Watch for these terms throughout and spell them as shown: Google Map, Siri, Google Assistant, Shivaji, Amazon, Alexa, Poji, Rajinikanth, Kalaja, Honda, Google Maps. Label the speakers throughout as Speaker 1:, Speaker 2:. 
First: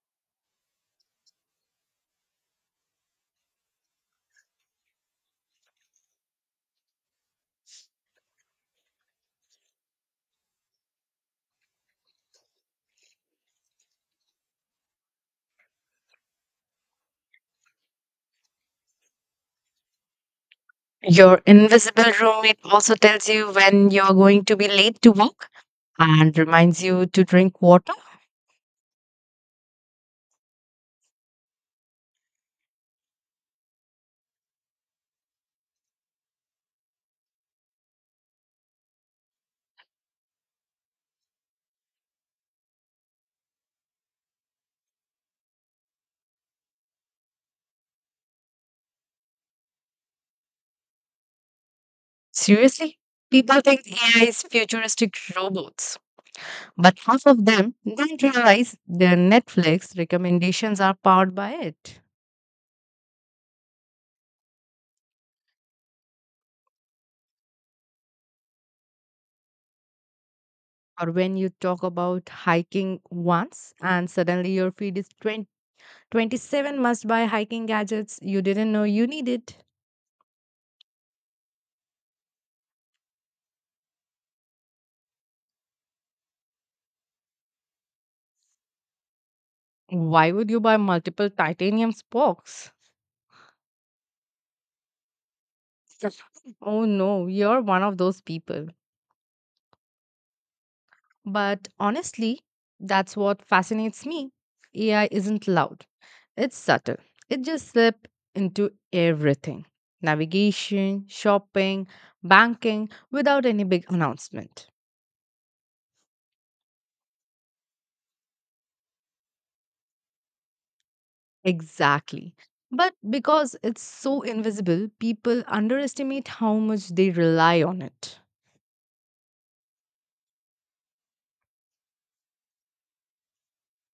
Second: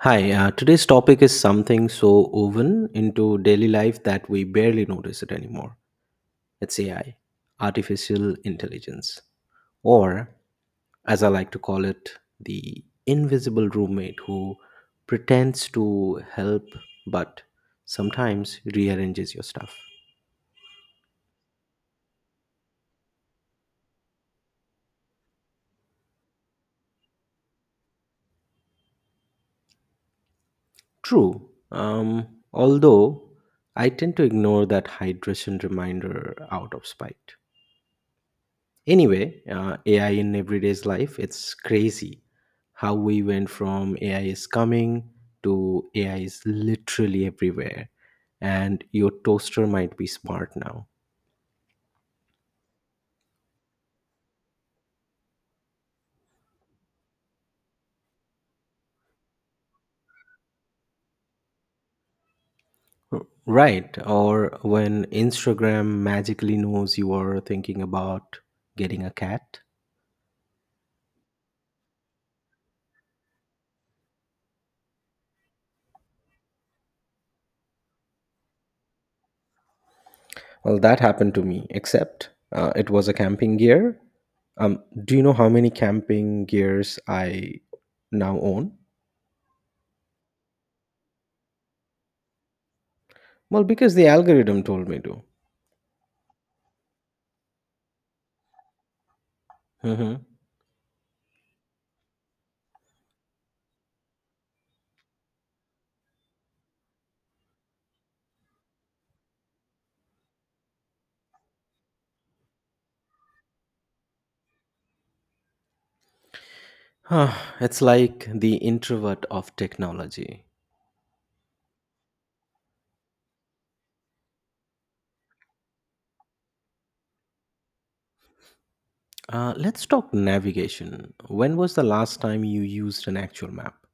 Speaker 1: Hi, today's topic is something so woven into daily life that we barely notice it anymore. It's AI, artificial intelligence, or as I like to call it, the invisible roommate who pretends to help but sometimes rearranges your stuff.
Speaker 2: Your invisible roommate also tells you when you're going to be late to work and reminds you to drink water.
Speaker 1: True. Although I tend to ignore that hydration reminder out of spite. Anyway, AI in everyday's life, it's crazy how we went from AI is coming to AI is literally everywhere. And your toaster might be smart now.
Speaker 2: Seriously, people think AI is futuristic robots, but half of them don't realize their Netflix recommendations are powered by it.
Speaker 1: Right. Or when Instagram magically knows you are thinking about getting a cat.
Speaker 2: Or when you talk about hiking once and suddenly your feed is 20, 27 must buy hiking gadgets you didn't know you needed.
Speaker 1: Well, that happened to me, except it was a camping gear. Do you know how many camping gears I now own?
Speaker 2: Why would you buy multiple titanium spokes?
Speaker 1: Well, because the algorithm told me to.
Speaker 2: Oh no, you're one of those people.
Speaker 1: Mhm.
Speaker 2: But honestly, that's what fascinates me. AI isn't loud, it's subtle. It just slips into everything navigation, shopping, banking without any big announcement.
Speaker 1: It's like the introvert of technology.
Speaker 2: Exactly. But because it's so invisible, people underestimate how much they rely on it.
Speaker 1: Let's talk navigation. When was the last time you used an actual map?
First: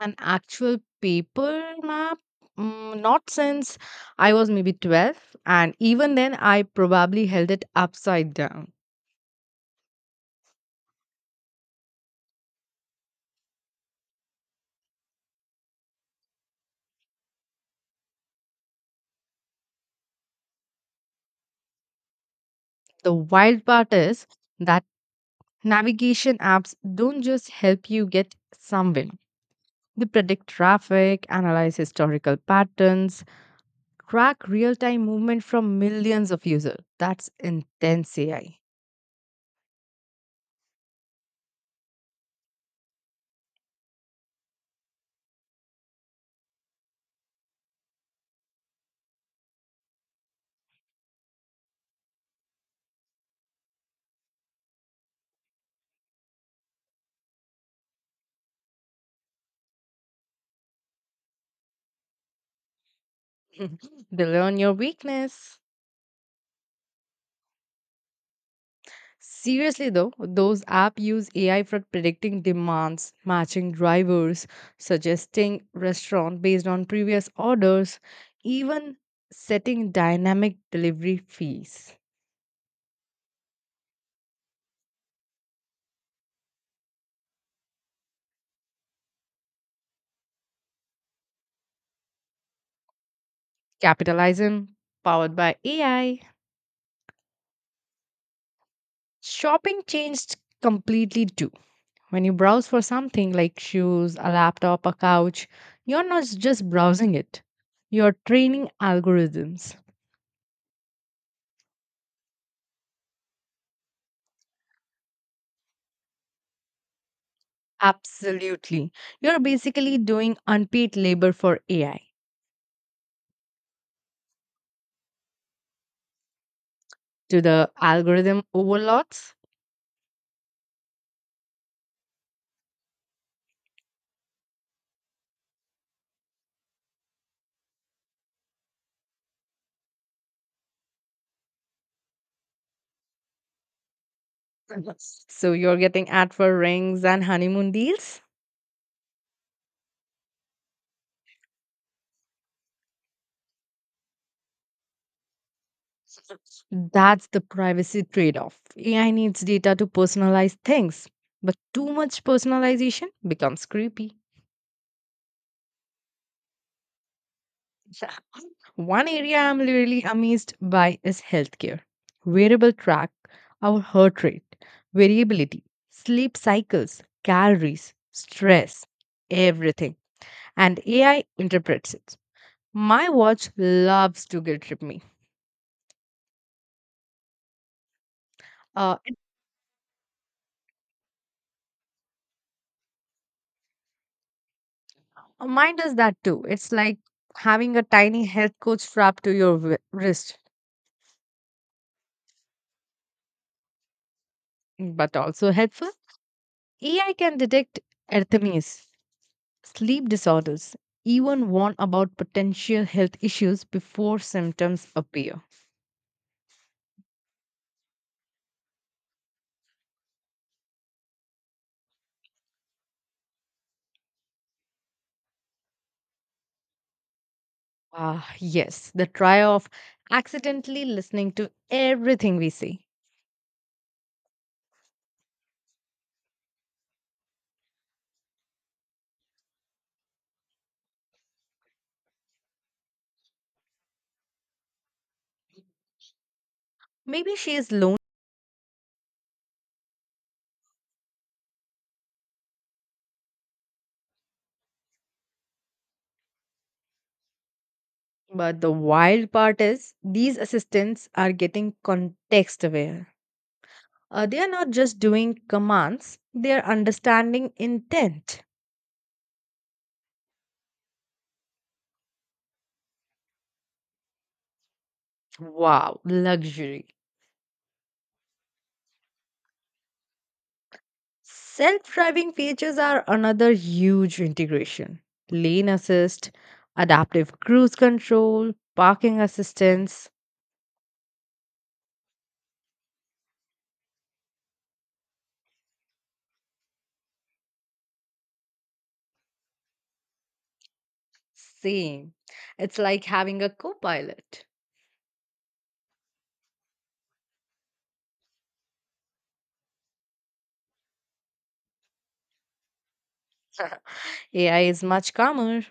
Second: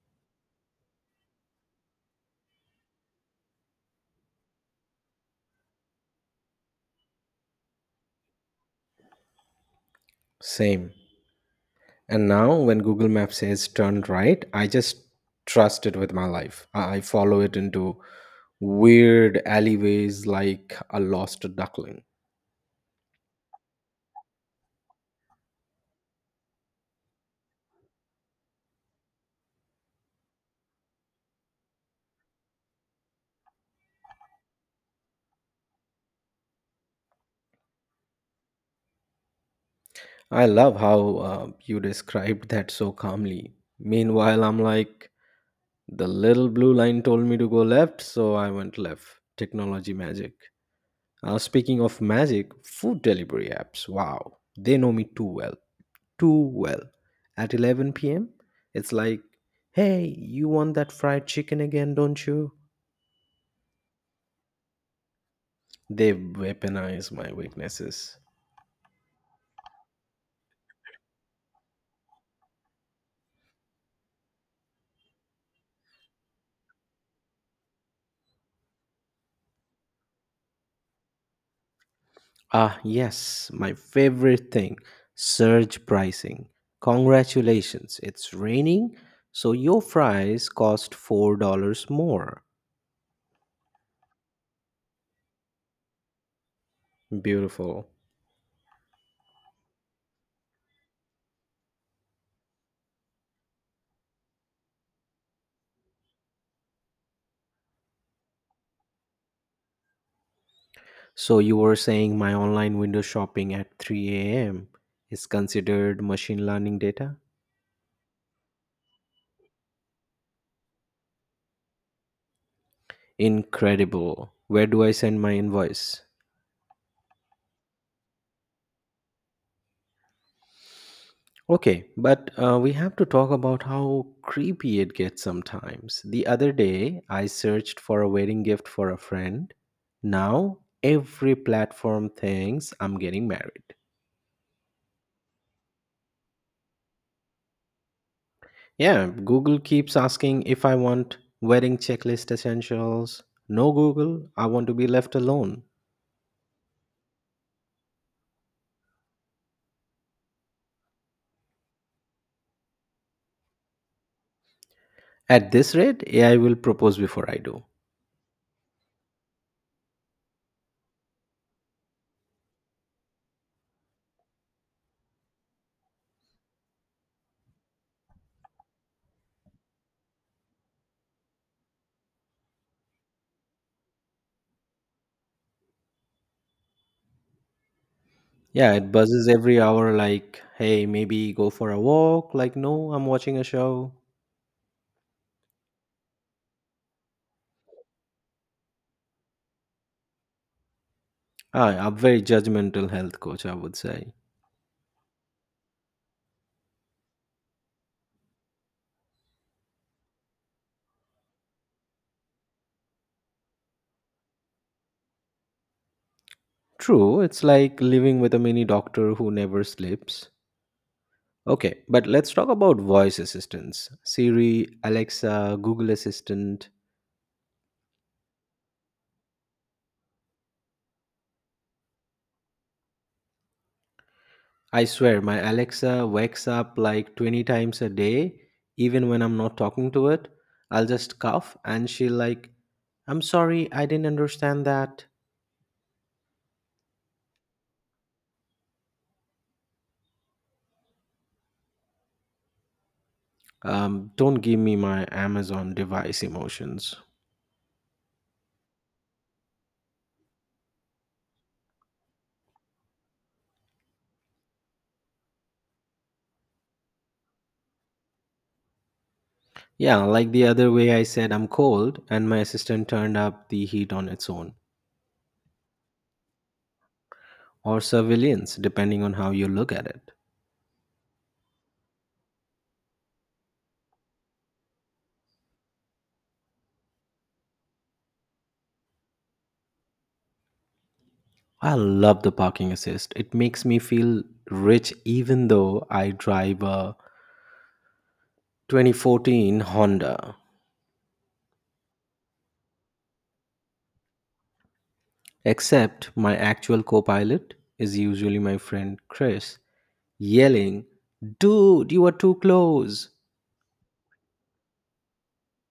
Speaker 2: An actual paper map? Not since I was maybe 12, and even then, I probably held it upside down.
Speaker 1: Same. And now, when Google Maps says turn right, I just trust it with my life. I follow it into weird alleyways like a lost duckling.
Speaker 2: The wild part is that navigation apps don't just help you get somewhere, they predict traffic, analyze historical patterns, track real time movement from millions of users. That's intense AI.
Speaker 1: I love how you described that so calmly. Meanwhile, I'm like, the little blue line told me to go left, so I went left. Technology magic. Speaking of magic, food delivery apps. Wow, they know me too well. At 11 p.m., it's like, hey, you want that fried chicken again, don't you?
Speaker 2: They learn your weakness.
Speaker 1: They weaponize my weaknesses.
Speaker 2: Seriously though, those apps use AI for predicting demands, matching drivers, suggesting restaurant based on previous orders, even setting dynamic delivery fees.
Speaker 1: Ah, yes, my favorite thing, surge pricing. Congratulations, it's raining, so your fries cost $4 more.
Speaker 2: Capitalism powered by AI.
Speaker 1: Beautiful.
Speaker 2: Shopping changed completely too. When you browse for something like shoes, a laptop, a couch, you're not just browsing it. You're training algorithms.
Speaker 1: So you were saying my online window shopping at 3 a.m. is considered machine learning data?
Speaker 2: Absolutely. You're basically doing unpaid labor for AI
Speaker 1: Incredible. Where do I send my invoice?
Speaker 2: to the algorithm overlords.
Speaker 1: Okay, but we have to talk about how creepy it gets sometimes. The other day, I searched for a wedding gift for a friend. Now, every platform thinks I'm getting married.
Speaker 2: So you're getting ad for rings and honeymoon deals.
Speaker 1: Yeah, Google keeps asking if I want wedding checklist essentials. No, Google, I want to be left alone.
Speaker 2: That's the privacy trade off. AI needs data to personalize things, but too much personalization becomes creepy.
Speaker 1: At this rate, AI will propose before I do.
Speaker 2: One area I'm really amazed by is healthcare. Wearable track our heart rate, variability, sleep cycles, calories, stress, everything. And AI interprets it. My watch loves to guilt trip me.
Speaker 1: Yeah, it
Speaker 2: Uh, it-
Speaker 1: buzzes every hour like, hey, maybe go for a walk. Like, no, I'm watching a show.
Speaker 2: Mine does that too. It's like having a tiny health coach strapped to your wrist,
Speaker 1: I, a very judgmental health coach, I would say.
Speaker 2: but also helpful. AI can detect arrhythmias, sleep disorders, even warn about potential health issues before symptoms appear.
Speaker 1: True, it's like living with a mini doctor who never sleeps. Okay, but let's talk about voice assistants, Siri, Alexa, Google Assistant.
Speaker 2: Ah, yes, the trial of accidentally listening to everything we say.
Speaker 1: I swear, my Alexa wakes up like 20 times a day, even when I'm not talking to it. I'll just cough and she'll like, I'm sorry, I didn't understand that.
Speaker 2: Maybe she is lonely,
Speaker 1: Don't give me my Amazon device emotions.
Speaker 2: but the wild part is these assistants are getting context aware. They are not just doing commands, they are understanding intent.
Speaker 1: Yeah, like the other way I said I'm cold, and my assistant turned up the heat on its own,
Speaker 2: Wow, luxury.
Speaker 1: or surveillance, depending on how you look at it.
Speaker 2: Self driving features are another huge integration. Lane assist, adaptive cruise control, parking assistance.
Speaker 1: I love the parking assist. It makes me feel rich even though I drive a 2014 Honda.
Speaker 2: Same. It's like having a co pilot.
Speaker 1: Except my actual co pilot is usually my friend Chris, yelling, dude, you are too close.
Speaker 2: AI is much calmer.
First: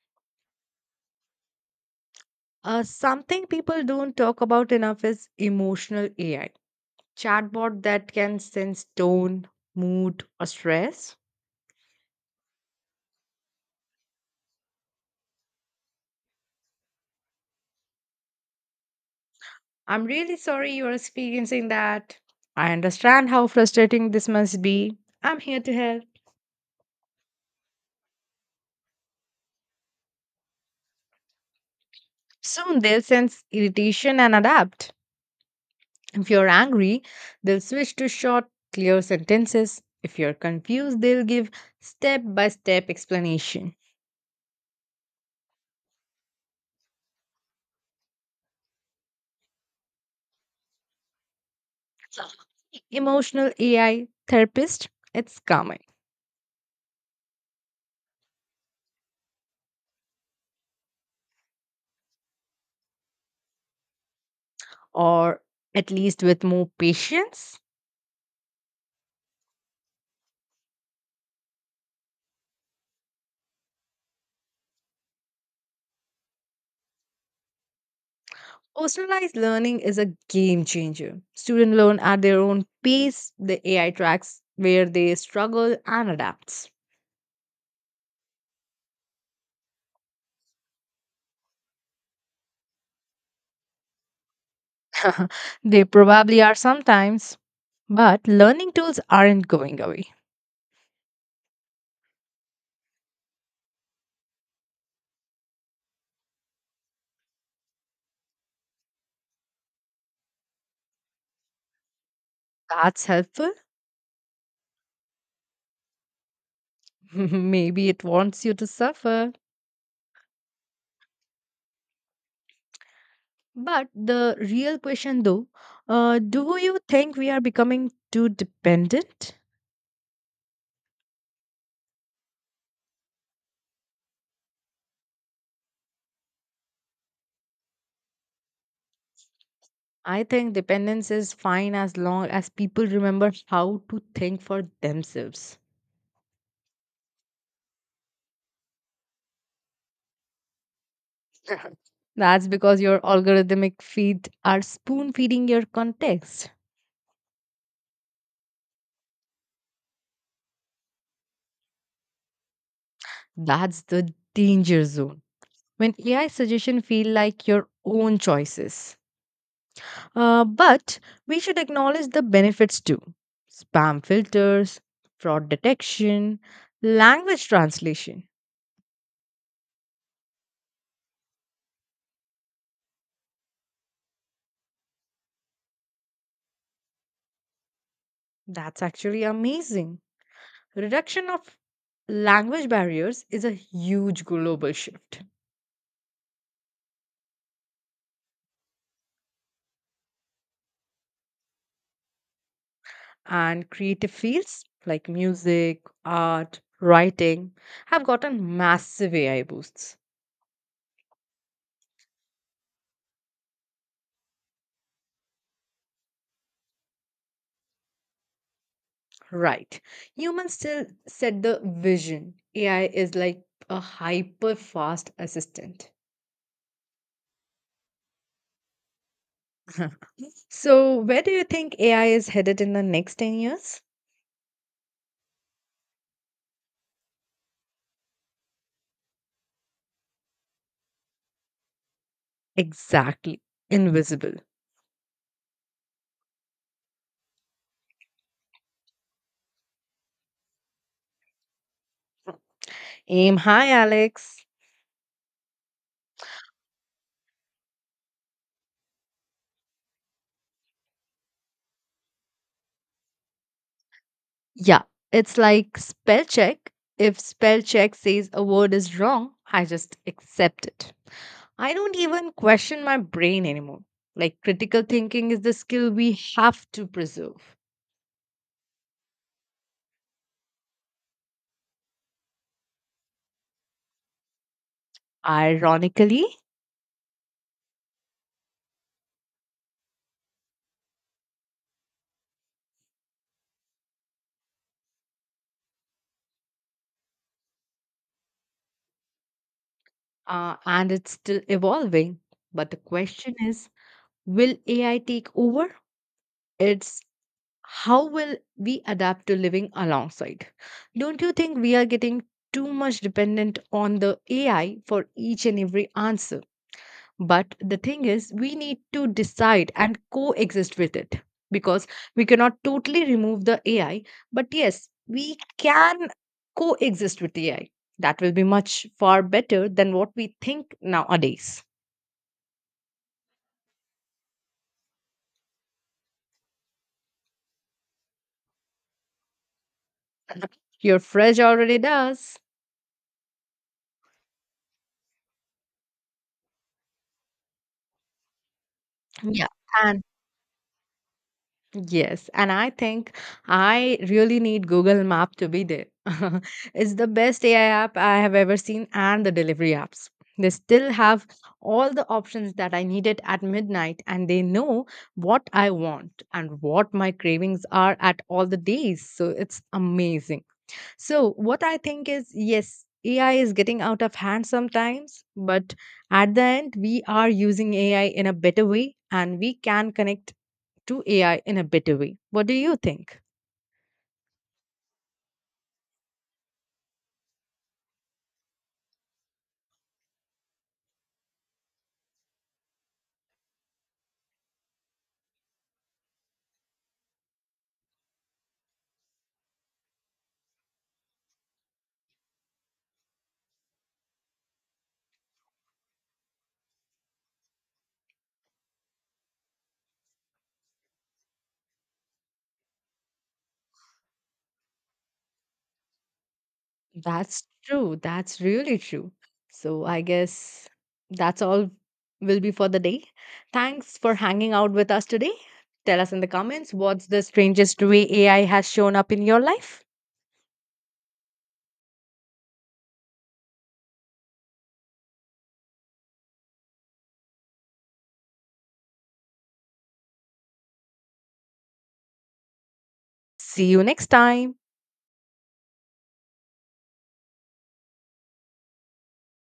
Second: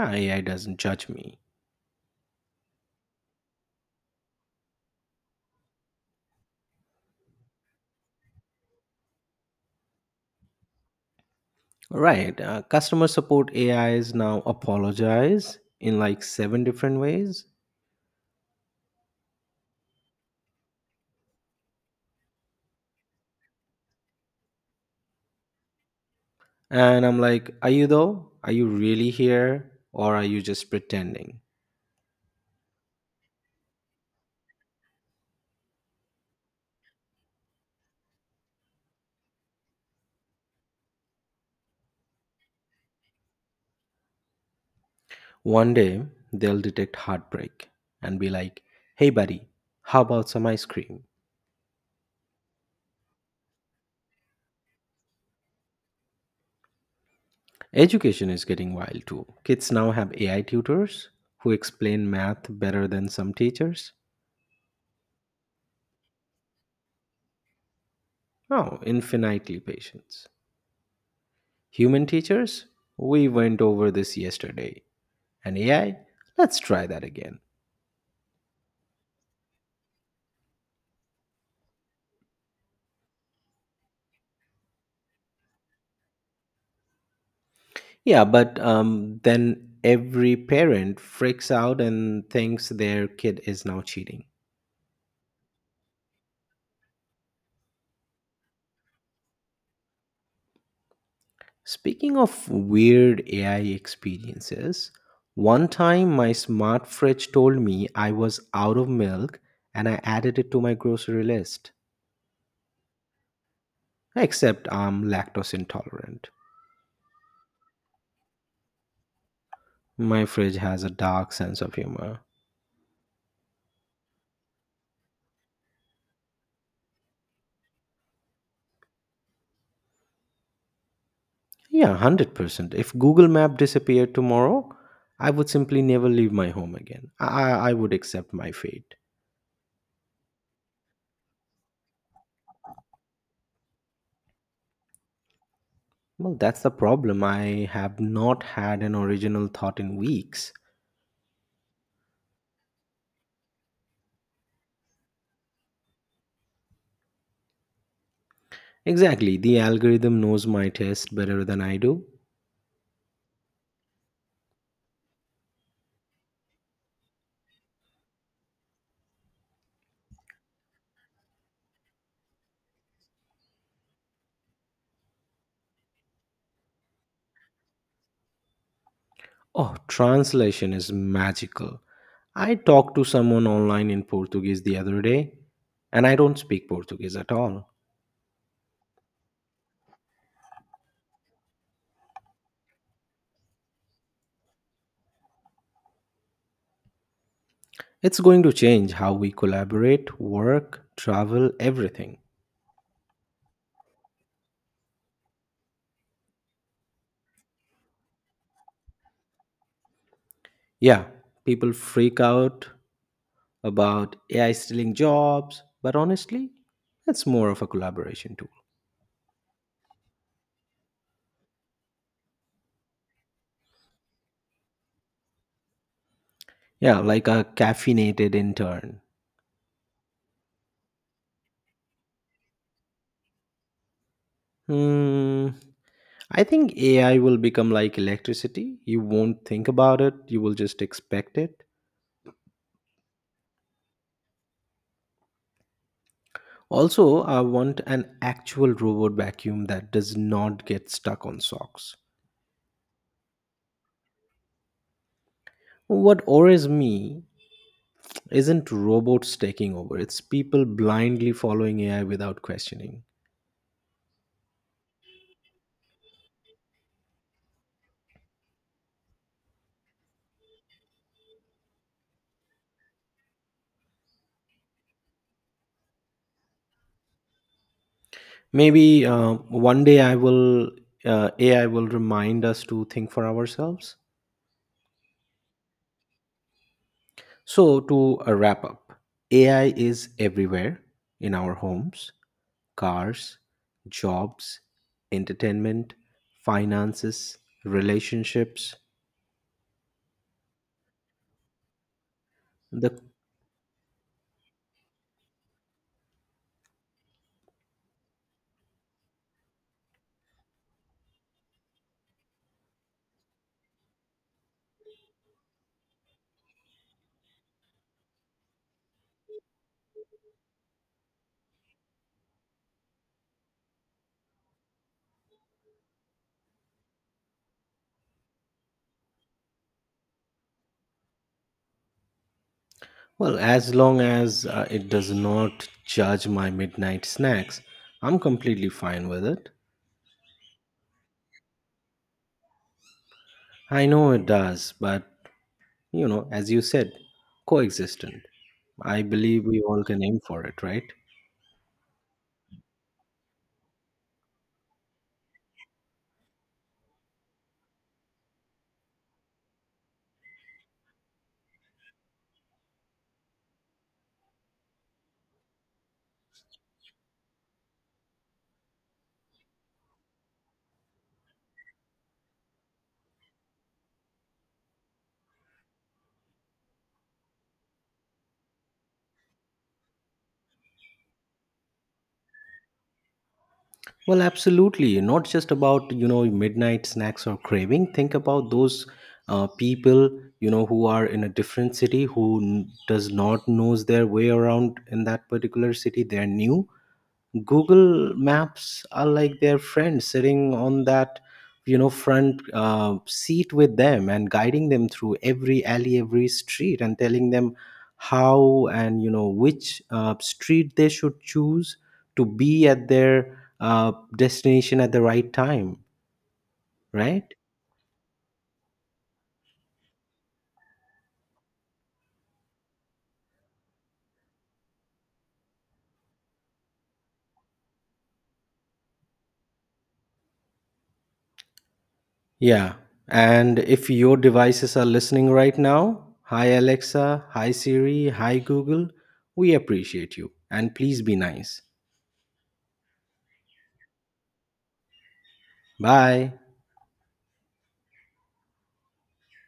Speaker 1: AI doesn't judge me.
Speaker 2: Something people don't talk about enough is emotional AI. Chatbot that can sense tone, mood, or stress.
Speaker 1: Right. Customer support A is now apologize in like seven different ways.
Speaker 2: I'm really sorry you are experiencing that. I understand how frustrating this must be. I'm here to help.
Speaker 1: And I'm like, are you though? Are you really here? Or are you just pretending?
Speaker 2: Soon they'll sense irritation and adapt. If you're angry, they'll switch to short, clear sentences. If you're confused, they'll give step by step explanation.
Speaker 1: One day, they'll detect heartbreak and be like, hey, buddy, how about some ice cream?
Speaker 2: Emotional AI therapist, it's coming,
Speaker 1: Education is getting wild too. Kids now have AI tutors who explain math better than some teachers.
Speaker 2: or at least with more patience.
Speaker 1: Oh, infinitely patience. Human teachers? We went over this yesterday. And AI? Let's try that again.
Speaker 2: Personalized learning is a game changer. Students learn at their own pace, the AI tracks where they struggle and adapts.
Speaker 1: Yeah, but then every parent freaks out and thinks their kid is now cheating.
Speaker 2: They probably are sometimes, but learning tools aren't going away.
Speaker 1: Speaking of weird AI experiences, one time my smart fridge told me I was out of milk and I added it to my grocery list,
Speaker 2: That's helpful.
Speaker 1: except I'm lactose intolerant.
Speaker 2: Maybe it wants you to suffer.
Speaker 1: My fridge has a dark sense of humor.
Speaker 2: But the real question, though, do you think we are becoming too dependent?
Speaker 1: Yeah, 100%. If Google Map disappeared tomorrow, I would simply never leave my home again. I would accept my fate.
Speaker 2: I think dependence is fine as long as people remember how to think for themselves.
Speaker 1: Well, that's the problem. I have not had an original thought in weeks.
Speaker 2: That's because your algorithmic feed are spoon feeding your context.
Speaker 1: Exactly. The algorithm knows my taste better than I do.
Speaker 2: That's the danger zone when AI suggestions feel like your own choices. But we should acknowledge the benefits too. Spam filters, fraud detection, language translation.
Speaker 1: Oh, translation is magical. I talked to someone online in Portuguese the other day, and I don't speak Portuguese at all.
Speaker 2: That's actually amazing. Reduction of language barriers is a huge global shift.
Speaker 1: It's going to change how we collaborate, work, travel, everything.
Speaker 2: And creative fields like music, art, writing have gotten massive AI boosts.
Speaker 1: Yeah, people freak out about AI stealing jobs, but honestly, it's more of a collaboration tool.
Speaker 2: Right. Humans still set the vision. AI is like a hyper fast assistant.
Speaker 1: Yeah, like a caffeinated intern.
Speaker 2: So, where do you think AI is headed in the next 10 years?
Speaker 1: Hmm. I think AI will become like electricity. You won't think about it, you will just expect it.
Speaker 2: Exactly. Invisible.
Speaker 1: Also, I want an actual robot vacuum that does not get stuck on socks.
Speaker 2: Aim high, Alex.
Speaker 1: What worries me isn't robots taking over, it's people blindly following AI without questioning.
Speaker 2: Yeah. It's like spell check. If spell check says a word is wrong, I just accept it. I don't even question my brain anymore. Like, critical thinking is the skill we have to preserve.
Speaker 1: Maybe one day I will AI will remind us to think for ourselves.
Speaker 2: Ironically,
Speaker 1: So to wrap up, AI is everywhere, in our homes, cars, jobs, entertainment, finances, relationships.
Speaker 2: and it's still evolving. But the
Speaker 1: The
Speaker 2: question is will AI take over? It's how will we adapt to living alongside? Don't you think we are getting too much dependent on the AI for each and every answer? But the thing is, we need to decide and coexist with it because we cannot totally remove the AI. But yes, we can coexist with AI. That will be much far better than what we think nowadays.
Speaker 1: well, as long as it does not judge my midnight snacks, I'm completely fine with it.
Speaker 2: Your fridge already does.
Speaker 1: I know it does, but you know, as you said, coexistent. I believe
Speaker 2: Yeah.
Speaker 1: we all
Speaker 2: And
Speaker 1: can aim for it, right?
Speaker 2: Yes, and I think I really need Google Map to be there. It's the best AI app I have ever seen, and the delivery apps. They still have all the options that I needed at midnight, and they know what I want and what my cravings are at all the days. So it's amazing. So, what I think is yes, AI is getting out of hand sometimes, but at the end, we are using AI in a better way and we can connect to AI in a better way. What do you think?
Speaker 1: Well, absolutely. Not just about you know midnight snacks or craving. Think about those people you know who are in a different city who does not knows their way around in that particular city. They're new. Google Maps are like their friend sitting on that you know front seat with them and guiding them through every alley, every street, and telling them how and you know which street they should choose to be at their destination at the right time, right?
Speaker 2: That's true. That's really true. So, I guess that's all will be for the day. Thanks for hanging out with us today. Tell us in the comments what's the strangest way AI has shown up in your life.
Speaker 1: Yeah. And if your devices are listening right now, hi Alexa, hi Siri, hi Google, we appreciate you. And please be nice.
Speaker 2: See you next time.
Speaker 1: Bye.